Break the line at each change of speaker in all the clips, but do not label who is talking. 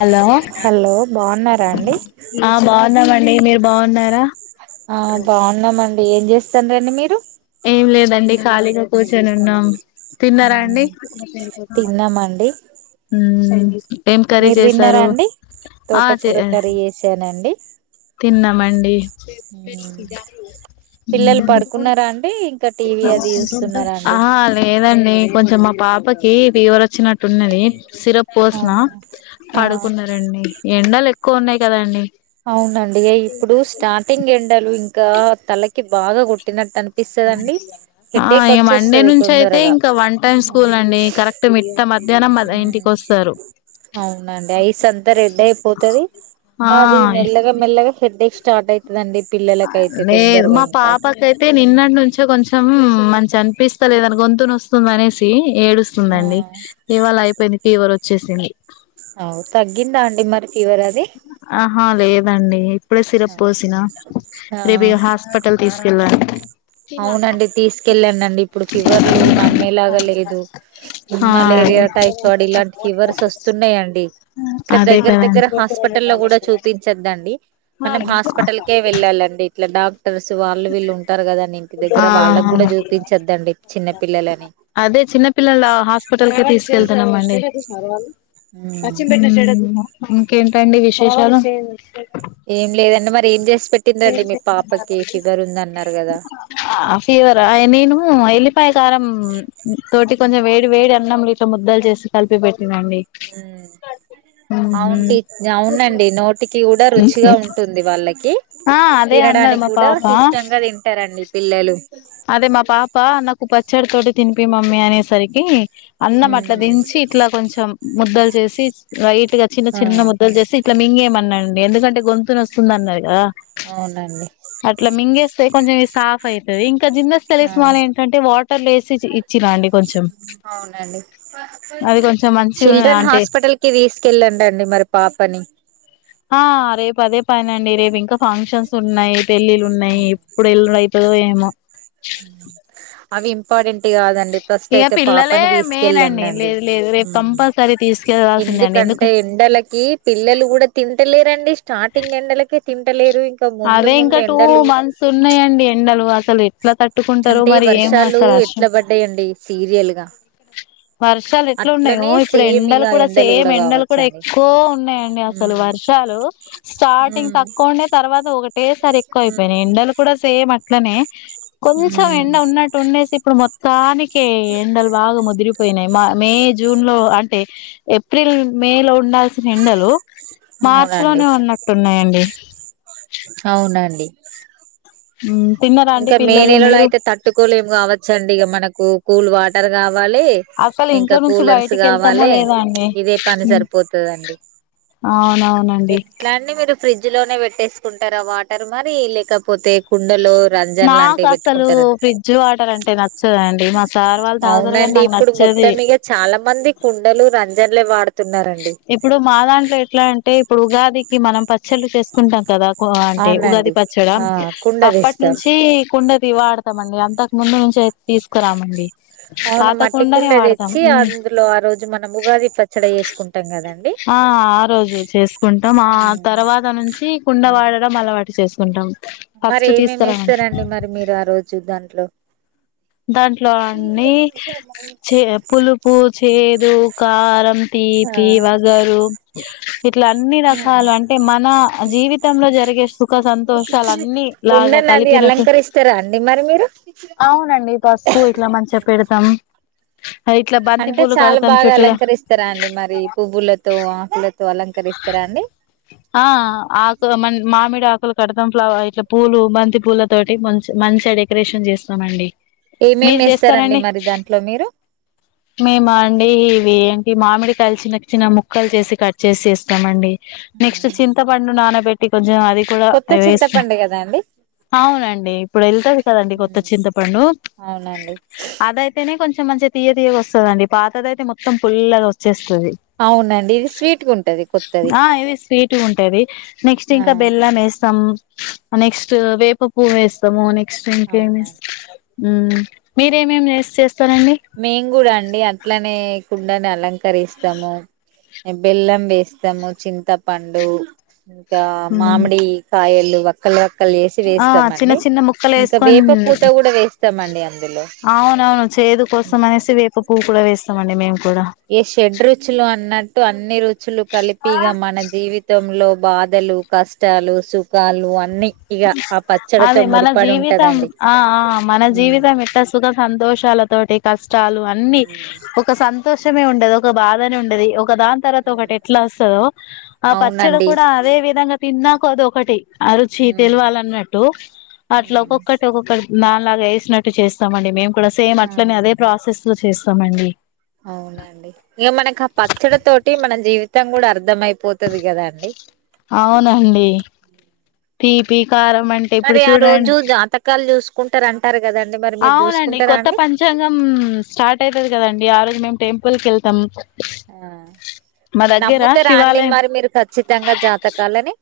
Hello
hello బాగున్నారా అండి
బాగున్నామ మీరు బాగున్నారా
ఆ బాగున్నామం ఏం చేస్తానాంండ్రి మీరు
ఏం లేదండి ఖాళీగా కూర్చొని ఉన్నాం తిన్నారా అండి
మ్మ్ తిన్నామండి
ఉ
మీరు తిన్నారా అండి
ఆ
తోట కూర కర్రీ చేసానండి
తిన్నమండి
పిల్లలు పడుకున్నారా అండి ఇంకా టీవీ అది చూస్తున్నారా అండి
ప్పకి ఫీవరొచ్చినట్టున్నది సిరప్
ఆ
పోసిన
ఆ
పడుకున్నారండి ఎండలు ఎక్కువ ఉన్నాయి కదా అండి
అవునండి ఇప్పుడు స్టార్టింగ్ ఎండలు ఇంక్ ఇంకా తలకి బాగా కొట్టినట్టు అను
ఆ ఇ మండే నుంచి అయితే
తొందరగా
ఇంకా వన్ టైమ్
ఆ
స్కూల్ అండి కరెక్ట్ మిట్ట మ
అవునండి అఐస్ అంతా రెడ్ అయిపోతుది అది
ఆ
మెల్లగా మెల్లగా హెడేక్ స్టార్ట్ స్టార్ట్ అయితదండి పిల్లలకైతే
నే
తొందరగా
మా
ఇంకా
పాపకయితే నిన్నటి నుంచె కొంచెం చనిపిస్తా లేదాని గొంతుని నొస్తుంది అనేసి
ఆ
ఏడుస్తుందండి ఇవాళ అయిపోయింది ఫీవర్ వొచ్ వచ్చేసింది
అవు తగ్గిందా అండి మరి ఫీవర్ అది
ఆహా లేదండి ఇప్పుడే సిరప్ పోసినా
ఆ
రేపు హాస్పిటల్ తీసుకెళ్ళాలి
అవునండి తీసుకెళ్ళానుండి ఇప్పుడు ఫివర్లు నమ్మేలాగా లేదు
ఆ అదే
మలేరియా టైఫాయిడ్ ఇలాంటి ఫీవర్స్ వస్తున్నాయండి ఇట్ల
అదే
దగ్గర
కదండి
దగ్గర హాస్పిటల్ లో కూడా చూపించద్దండి మనం హాస్పిటల్కే వెళ్ళాలండి ఇట్లా ర్స్ వాళ్ళు వీళ్లు ఉంటారు కదండి దగ్గర
ఆ
వాళ్ళకి కూడా చూపించద్దండి చిన్న పిల్లలని
అదే చిన్నపిల్లల హాస్పిటల్కి తీసుకెళ్తున్నామండి అ
ఉమ్.
మ్మ్ ఇంకేంటండి విశేషాలు
డేంజర్స్ ఉందన్నారు కదా
ఆ ఫీవర్ నేను ఐలిన్ ల్లిపాయకారం తోటి కొంచెం వేడి వేడి అన్నం ఇట్లా ముద్దలు చేసి కలిపి పెట్
అవున్ టి అవునండి నోటికి కూడా రుచిగా ఉంటుంది వాళ్ళకి
ఆ అదే అన్నారు
తినడానికి
మా
కూడా
పాప
ఇష్టంగా తింటారండి నీ పిల్లలు
అదే మా పాప నాకు బజ్ చ్చడి తోటి తినిపి మమ్మీ అనేసరికి అన్నం
ఉమ్
అట్లా దించి ఇట్లా కొంచెం ముద్దలు చేసి రైట్ చిన్న
ఆ
చిన్న ముద్దలు చేసి ఇట్లా మింగే అండి ఎందుకంటే గొంతుని వస్తుందిన్నారుగా
అవునండి
కొంచం సాఫ్ అయితుది ఇంకా జిన్నస్
ఆ
తెలిసిమాల్ ఏంటంటే వాటర్లో వేసి ఇచ్చినా అండి కొంచెం
అవునండి
అది కొంచెం మంచి
చిల్డ్రన్
అంటే
హాస్పిటల్ కి తీసుకెళ్ళంండి మరి పాపని
ఆ రేపు అదే పనండి రేపు ఇంకా ఫంక్షన్స్ ఉన్నాయి పెళ్ళిళ్ళ ఉన్నాయి ఇప్పుడు ఎల్లై ఏేమ
హ అవి ఇంపార్టెంట్ కాదండి ఫస్ట్
ఇక
అయితే
పిల్లలే
పాపని
మెయిన్
తీసుకెళ్ళం అండి
లేదు లేదు రేపు కంపల్సరీ తీసుకెళ్లాల్సిందండి ఎందుకు
ఎందుకంటే ఎండలకి పిల్లలు కూడా తింటలేరండి స్టార్టింగ్ ఎండలకి తిినంటలేరు
అదే ఇంకా టూ మంత్స్ ఉన్నాయంండి ఎండలు వాస్త ఎట్లా తట్టుకుంటారో
అంటే
మరి ఏమో
వర్షాలు
అసలు వర్షం
ఎట్లా పడ్డాయండి సీరియల్ గా
వర్షాలు ఎట్లా ఉన్నాయో
అట్లనే
ఇప్పుడు
సేమ్
ఎండలు
ఇగ
కూడా సేమ్ ఎండలు కూడా
కావచ్చండి
ఎక్కువ ఉన్నాయంండి అసలు
ఉమ్
వర్షాలు స్టార్టింగ్
ఉమ్
తక్కువ ఉండే తర్వాత ఒకటేసారి ఎక్కువ అయిపోయినాయి
ఉమ్
ఎండలు కూడా సేమ్ అ ట్లానే కొంచం ఎన్న
ఉమ్
ఉన్నటు ఉన్నేసి ప్ర మ సానిికే ఎండల్ వాగముదిరి మే జూన్ లో అ ంట ఏ ఏప్రిల్ మే లో ఉండాల్సిన ఎండలు మార్చి
అవునండి
లోనే ఉన్నట్టున్నాయండి వో
అవునండి
అ
ఇంకా మే నెలలో అయితే తట్టుకోలేము కావచ్చండి ఇక మనకు కూల్ వాటర్ తరగా ాల
అసలు
ఇంకా
ఇంట్లో నుంచి
కూలర్స్
బయటికి వెళ్తామో
కావాలి
లేదా అండి
ఇదే పని సరిపోతుందిండి
అవునవునండి
ఎలా మీ ఫ్రిడ్జ్ లోనే పెట్టేసుకుంటారుా వాటర్ మరి లేకపోతే కుండలో రంజన్
మాకు
లాంటివి
అసలు
పెట్టుకుంటార
ఫ్రిడ్జ్ వాటర్ అంటే నచ్చదండి మా సార్ వాళ్ళు దాగుతారు కానీ
అవునండి
నాకు
ఇప్పుడు
నచ్చేది
మొత్తం వాడు
ఇప్పుడు మా దాంట్లో ఎట్లా అంట అంటే ఇప్పుడు ఉగాదికి మనం పచ్చళ్ళు చేసుకుంటాం కదా అంటే
అవునండి
ఉగాది పచ్చడి ఆ
కుండ
అప్పటి
తెస్తాం
నుంచి కుండది వాడ ఇస్తమండి అంతకు ముందు నుంచి అయితే తీసుకురామండి
అవును
పాత
మట్టికుండ
కుండనే వాడతాం
తెచ్చి
ఉమ్
అందులో ఆ రోజు మనం ఉగాది పచ్చడి వేసుకుంటాం
ఆ ఆ రోజు చేసుకుంటాం ఆ తర్వాత నుంచి
ఆ
కుండవాడడం అలవాటు చేసుకుంటాం
మరి
ఫస్ట్
ఏమేమి
తీసుకురామం
ఇస్తారండి మరి మీరు ఆ రోజు దాంట్లో
దాంట్లో అన్నీ చే పులుపు చేదు కారం
ఆ
తీపి వగరు ఇట్లా అన్ని
ఆ
రకాలు అంటే మన జీవితంలో జరిగే సుఖ సంతోషాలు
కుండ నాది అలంకరిస్తారా అండి మరి మీరు
అండి పసుపు ఇట్లా మంచిగా పెడతాం ఇట్లా బంతి
అంటే
పూలు
చాలా
కడతాం
బాగా
చుట్టూలా
అలంకరిస్తారా అండి మరి పువ్వులతో ఆకులతో అలంకరిస్తారా అండి
ఆ ఆకు మ మామిడ ఆకు మలు కడతాం ఫ్లవర్ ఇట్ల పూలు బంతి పూల తోటి మంచి మంచిగా డెకరేషన్ చేస్తామండి
ఏమేమి
మీరు
వేస్తారండి
చేస్తారండి
మరి దాంట్లో మీరు
మేమా అండి ఇవి ఈ మామిడి కలిసి నకు చిన్న చిన్న ముక్కలు చేసి కట్ చేసి ఇస్తామండి నెక్స్ట్ చింతపండు నానబెట్టి టి కొంచెం అది కూడా
కొత్త
అ
చింతపండు కదా అండి
అవునండి ఇప్పుడు వెళ్తుంది కదండి కొత్త చింతపండు
అవునండి
అదయితేనే కొంచెం కొంచెం మంచిగా తీయ తీయగా వచ్చేస్తుంది పాతదియితే మొత్తం పుల్లగా వచ్చేస్తంది
అవునండి ఇది స్వీట్
ఆ ఇది స్వీట్గా ఉంటుది నెక్స్ట్
ఆ
ఇంకా బెల్లం వేస్తాం నెక్స్ట్ వేప పూవ వేస్తాము నెక్స్ట్ నెక్ట్ ఇంకా ఏమి
అవునండి
వేస్తాం ఉమ్ మీరేమేం చేస్త
మేము కూడా అండి అట్లానే కుండాని అలంకరిస్తాము బెల్లం వేస్తాము చింతపండు ఇక
మ్
మామిడి కాయలు వీళ్ళు వక్కలు పక్కలు చేసి
ఆ చిన్న
వేస్తామండి
చిన్న ముక్కలు
ఇంకా వేప
వేసుకొని
పూత కూడా వేస్తామండి అందులో
ది కోసం అనేసి వేపు పూకులు వేస్త అవునండి మేము కూడా
ఏ షడ్ రుచులు అన్నట్టు అన్ని రుచులు కలిపి ఇగ మన జీవితంలో బాధలు, కష్టాలు, సుఖాలు అన్నిీ
అదే మన జీవితం
ఉంటదండి
ఆ మన
ఉమ్
జీవితం ఎత్త సుఖ సంతోషాలతోటి కష్ట స్టలు అన్నిీ ఒక సంతోషమే ఉంటే ఏదో ఒక బాధనే ఉండేది ఒక దాని తర్వాత ఒకటి ఎట్లా వస్తుందో ఆ పచ్చడి
అవునండి
కూడా అదే విధంముగ. తిన్నాక అద ఒకటి అ
ఉమ్
తెలివాలన్నట్టు అట్లా ఒక్కొక్కటి ఒక్కొక్కటి దలాగా వేసినట్టు చేస్తామండి మేం కూడా సేమ్
ఆ
అట్లనే అదే ప్రాసెస్ చేస్తామండి
అవునండి ఇక మనకి ఆ పచ్చడి తోటి మన జీవితం కూడా అర్థ అయిపోతది కదా అండి.
అవునండి తీ పి
మరి ఆ రోజు జాతకాలు చూసు కుంటారుారంటారు
అవునండి కొత్త పంచాంగం స్టార్ట్ అయితది కదండి ఆ రోజు మేమి టైం కేళ్తాం
ఆ నమ్ముతే రండి
శివాలయం
మరి మీరు ఖచ్చితంగా జాతకాలని?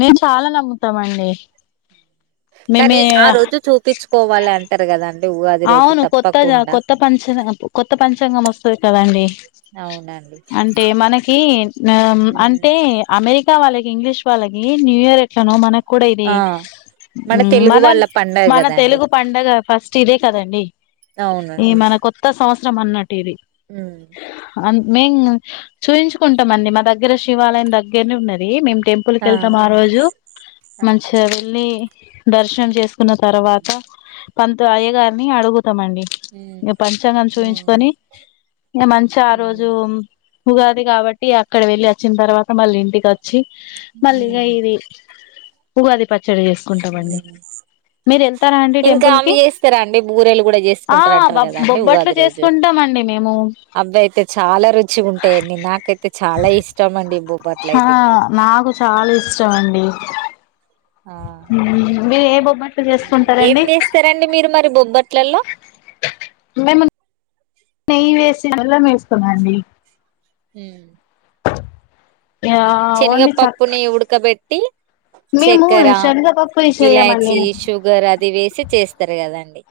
మేము చాలా నమ్ముతామ అండి.
కానీ ఆ రోజు చూపించుకోవాలి అంటారు కదాం.
అవును కొత్త కొత్త పంచ కొత్త పంచాంగం వస్తుంది కదండి,
అవునండి
అంటే మనకి ఆ
ఉమ్
అంటే అమెరికా వాళ్ళకి ఇంగ్లీష్ వాళ్ళకి న్యూయర్ ఎట్లనో మనకి కూడా ఇది
ఆ తెలుగు
మన
వాళ్ళ పండగ
మన
కదండి
తెలుగు పండగ ఫస్ట్.. థీదే కదండి ఈ మన కొత్త సంవస్ రామ్ అన్నట్టుఇది
ఉ
మేము చూయిించుకుంటాం అండి మా దగ్గర శివాలయం దగ్గరనే ఉన్నది. మేము.. టెంపుల్ కిళ్తాం ఆ రోజు
ఆ
మంచిగా వెళ్ళి దర్శనం చేసుకు న్న తర్వాత
ఉమ్
తయ గారిని అడుగు మండి
ఉమ్
ఇంక పంచాంగాం
ఉమ్
చూపించుకొని. ఇంగ మంచి ఆ రోజు
ఉమ్
ఉగాది కాబట్టి అక్కడ వెళ్లి వచ్చిన తర్వాత మళ్ళీ ఇంటికి వ వచ్చి మల్ళీగా
ఉమ్
ఇది ఉగాది ప చెడు చేసుకుంటామండి మీరు వెళ్తారా అండి టెంపుల్ కి
స్తారా అండి బూరేలు కూడా
ఆ
చేసుకుంటార
బ
అంటారు కదాండి
బొబ్బట్లు
ఉగాది రోజు
చేసుకుంటామండి మేము
అబ్బాయి అయితే చాలా రుచి ఉంటాయండి నాకైతే చాలా ఇష్టం బొబ్బట్లు
ఆ
అయితే ఇంకా
నాకు చాలా ఇష్టం అండి
ఆ
మీరు ఏ బొబ్బట్లు
హ్మ్. ఏం
చేసుకుంటారండి
చేస్తారండి మీరు మరి బొబ్బట్లలో
మేము నెయ్యి వేస్ బెల్లం వేసుకోన్నాండి
హ్మ్
ఆ
శనగ
ఓన్లీ చ
పప్పుని ఉడకబెట్టి
మేము
చక్కెర
శనగపప్పు చేయమండి
విలాయచీ షుగర్ అది వేసి చేస్తారు కదండి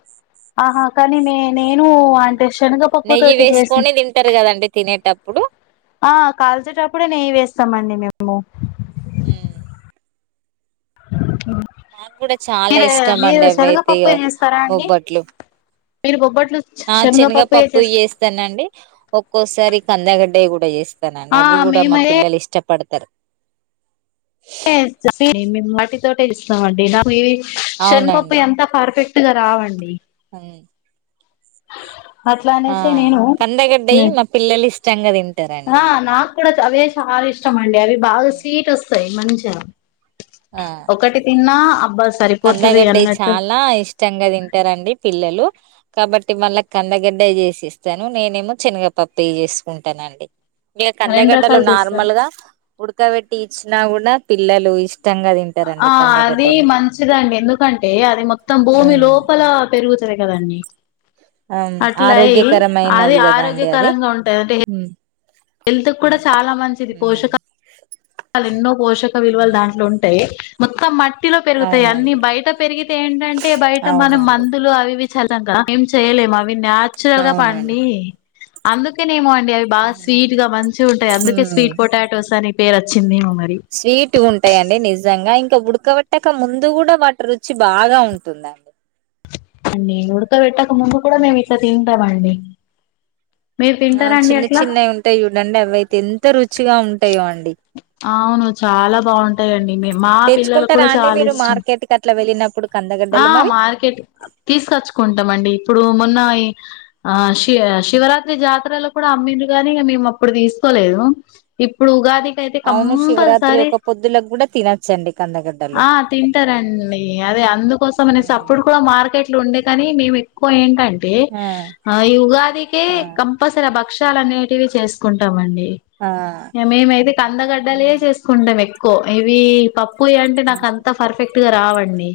ఆహా కనిమే నేను అంటే శనగపప్పు
నెయ్యి
తోటి చేసి
వేసుకొని తింటారు కదండి తినేటప్పుడు
ఆ కాలుచటప్పుడే నెయ్యి వేస్తామ అండి మేము హలో
నాకు కూడా చాలా
మీరు
ఇష్టం
మీరు
అండి అవియితే ఇ
శనగపప్పు చేస్తారా అండి
బొబ్బట్లు
మీరు బొబ్బ
ఆ శనగపప్పు చేేస్తానండి ఒక్కోసారి కందాగడ్డయ కూడా స్
ఆ
[inaudible] అవి కూడా మా
మేమదే
పిల్లలు ఇష్ట పడతారు
మే వాటి తోటే ఇస్తాం అండి నాకు [unintelligible] ఎంత పార్ఫెక్ట్ ఉతిగారావండి.
హ్మ్
అట్లా
ఆ
అనేసి
కందగడ్డయి
నేను
మా పిల్లు ఇస్త చంగా తిన్
ఆ నాకు కూడా అవే చాలా ఇష్టం అండి అవి బాగా స్వీట్ వస్తాయి మంచి జర ఒకటి తిన్నా అబ్బా స
కందగడ్డ చాలా ఇష్టంగా తింటారండి పిల్లలు కాబట్టి మళ్ళా కందగడ్డ చేసి ఇస్తాను నేనేమో సెనగ పప్పుే చేసుకుంటానండి. ఇగా
రెండు
కందగడ్డలు
రకాలు చేస్తారు
నార్మల్ గా ఉడకబెట్టి తీసిన కూడా పిల్లలు ఇష్ట ష్టంగా
ఆ
తింటారండి
అది
కందగడ్డని
మంచిదండి ఎందుకంటే అది మొత్తం భూమి
ఉమ్
లోపల పెరుగుతది కదండి
ఆమ్
అట్లా అయి అది
ఆరోగ్యకరమైనది గాదా అండి అది
ఆరోగ్యకరంగా ఉంటది అంటే
హూ
హెల్త్ కూడా చాలా మంచిది పోషకా లు ఎన్నో పోషక విలువలు
హ్మ్
దాంట్లో ఉంటాయి. మొత్తం మా ట్టిలో పెరుగుతాయి అన్ని
అవునండి
బయట పెరిగితే ఏంటంటే బయట మనం
అవునండి
మందులు అవి చల్లగా ఏం చెయలేం అవి న్యాచురల్ గా
అవునండి
పండి అందుకేనేమో అం డి అవి బాగా స్వీట్
అవునండి
గా మంచిగా ఉంటాయి అందుకే స్వీట్ పొటాటోస్ అని పేర చ్చిదేమో
స్వీట్గా ఉంటాయి అండి నిజంగా ఇం క ఉడకవేట్టక ముందు కూడా వాటి రుచి బాగా ఉంటుందండి.
అండి ఉడుక వెట్టక్ క ముందు కూడా మేము
ఉమ్
ఇట్లా తింటామండి మీరు
ఆ
తింటారండి
చిన్న
అట్లా
చిన్నయి ఉంటాయి చూడండి అవి అయితే ఎంత రుచిగా ఉంటాయో అండి
అవును చాలా బాగుంటాయండి మే మా పిల్లలకు
తెచ్చుకుంటారా.
కూడా
అండి
చాలా
మీరు
ఇష్టం
మార్కెట్కి అట్లా వెళ్ళినప్పుడు
ఆ
కందగడ్డలు మరి
మార్కెట్ తీసుకొచ్చుకుంటాం అండి ఇప్పుడు మొన్న ఈ ఆ శివ శివరాత్రి జాతరలో కూడా అమ్మిర్రు గాని మేము అప్పుడు తీసుకోలేదు. ఇప్పుడు ఉగాది ది అయితే
అవును శివరాత్రి
కంపల్సరీ
ఒక పొద్దులకు కూడా తినొచ్చండి కందగడ్డలు
ఆ తింటారు అండి అదే అందుకు కోసం అనేసి అప్పుడు కూడా మార్కె ట్లు ఉండే కాని మేము ఎక్కువ ఏంటం టె
ఆ
ఈ ఉగాది కే
ఆ
కంపల్సరీ భక్ష్య లు ఆనేటివి చేసుకుంటం అండి
ఆ ఆ
ఇయ మేమైతే కందగడ్డలే
ఉమ్
చేసుకుంటాం ఎక్కు కో ఏవి ప పొయి అంటే
ఉమ్
నాకు అంత పర్ఫె ఇగ రావండి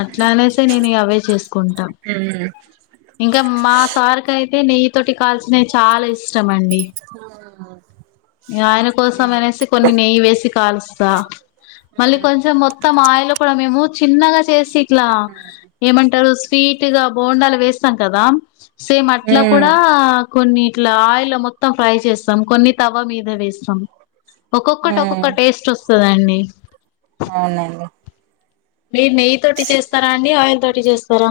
అట్లానేసే నేను ఇగ అవే చేసుకుంటా ఇంకా మా సార్కి అయితే నెయ్యి తోటి కాల్ నే చాలా ఇష్టమండి. ఆయన కోసం అనేసి కొన్ని నెయ్యి వేసి కాలుస్తా. మళ్ళీ కొంచెం మొత్తం ఆయిల్ కూడా మేము చిన్నగా సేసి ఇట్లా ఏమంటరు స్వీట్ గా బోండలు వేస్తాం కదా సేమ్ అట్లా
ఉమ్
కూడా కొన్ని ఇట్ల ఆయిల్లా మొత్తం ఫ్రై చేస్తాం, కొన్ని తవ్వ మీద వేస్తం. ఒక్కొక్కటి ఒక్కొక్క
ఉమ్
టేస్టొస్ స్తదండి.
అవునండి
మీరు నెయ్యి తోటి చేస్తరా అండి ఆయిల్ తో టి చేస్తరా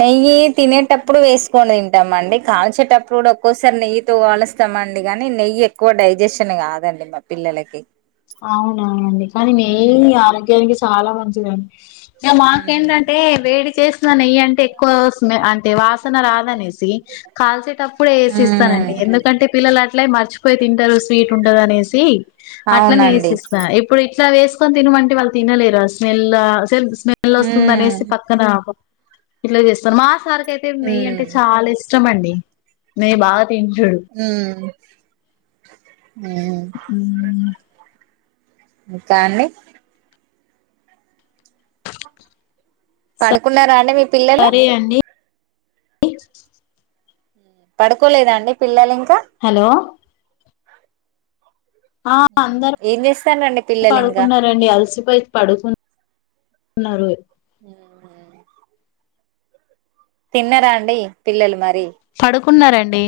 నెయ్యి తినేటప్పుడు వేసుకొని తింటామండి, కాల్చేటప్పుడు కూడా ఒక్కోసారి నెయ్యితో కాలుస్తామండి కాని నెయ్యి ఎక్కువ డైజెషన్ కాదండి మా పిల్లలకి.
అవునవునండి కాని నెయీ
ఉమ్
ఆరోగ్యానికి చాల మంచిదం టే
ఉమ్
మాకేంటంటే వేడి చేసి తు నెయ్యంటే ఎక్కువ స్మె అంటే వాసన రాదనే సి కాల్చేటప్పుడు
ఉమ్
ఏసిస్తానండి ఎందుకంటే పిల్లల ట్లే మర్చిపోయి తింటరు స్వీట్ ఉంటది అనేసి అట్లనే
అవునండి
ఏసిస్తా ఇప్పుడు ఇ ట్ల వేసుకొని తినమంటే వాళ్ళు తినలేరు ఆ స్మెల్లా స్మెల్ వస్తుంది
ఉమ్
అనేసి పక్కన ఇట్ల చేస్తరు మా సార్ కైతే నెయ్యి
ఉమ్
అంటే చాల ఇ ష్టమండి నెయ్యి బాగ
హ్ము అ మ్మూ ఇంకా అండి పండుకున్నారా అండి మీ పిల్లలు
సరే అండి
పడుకోలేదా అండి పిల్లలు ఇంకా
హలో ఆ అందరు
ఏం చేస్తారండి పిల్లలు ఇంకా
పడుకున్నారండి అలసిపోయి పడుకున్న ఉన్నారు
హమ్ తిన్నర అండి పిల్లలు మర్ తే
కున్నారండి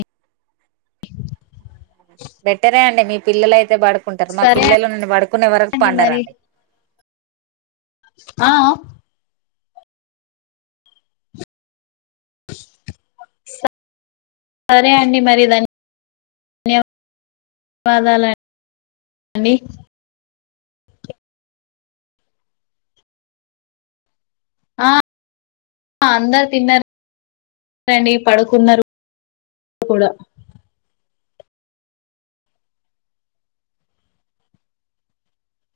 బెట్టరే అండి మీ పిల్లల అయితే పడుకో కుంటరు మా
సరే
పిల్లలు నన్ను పడుకునే వరకు
అండి మరి
పండారండి
ఆ సరే అండి మరి దన్ వాదాల అండి ఆ అందరు తిన్నారండి పడుకున్నారు కూడా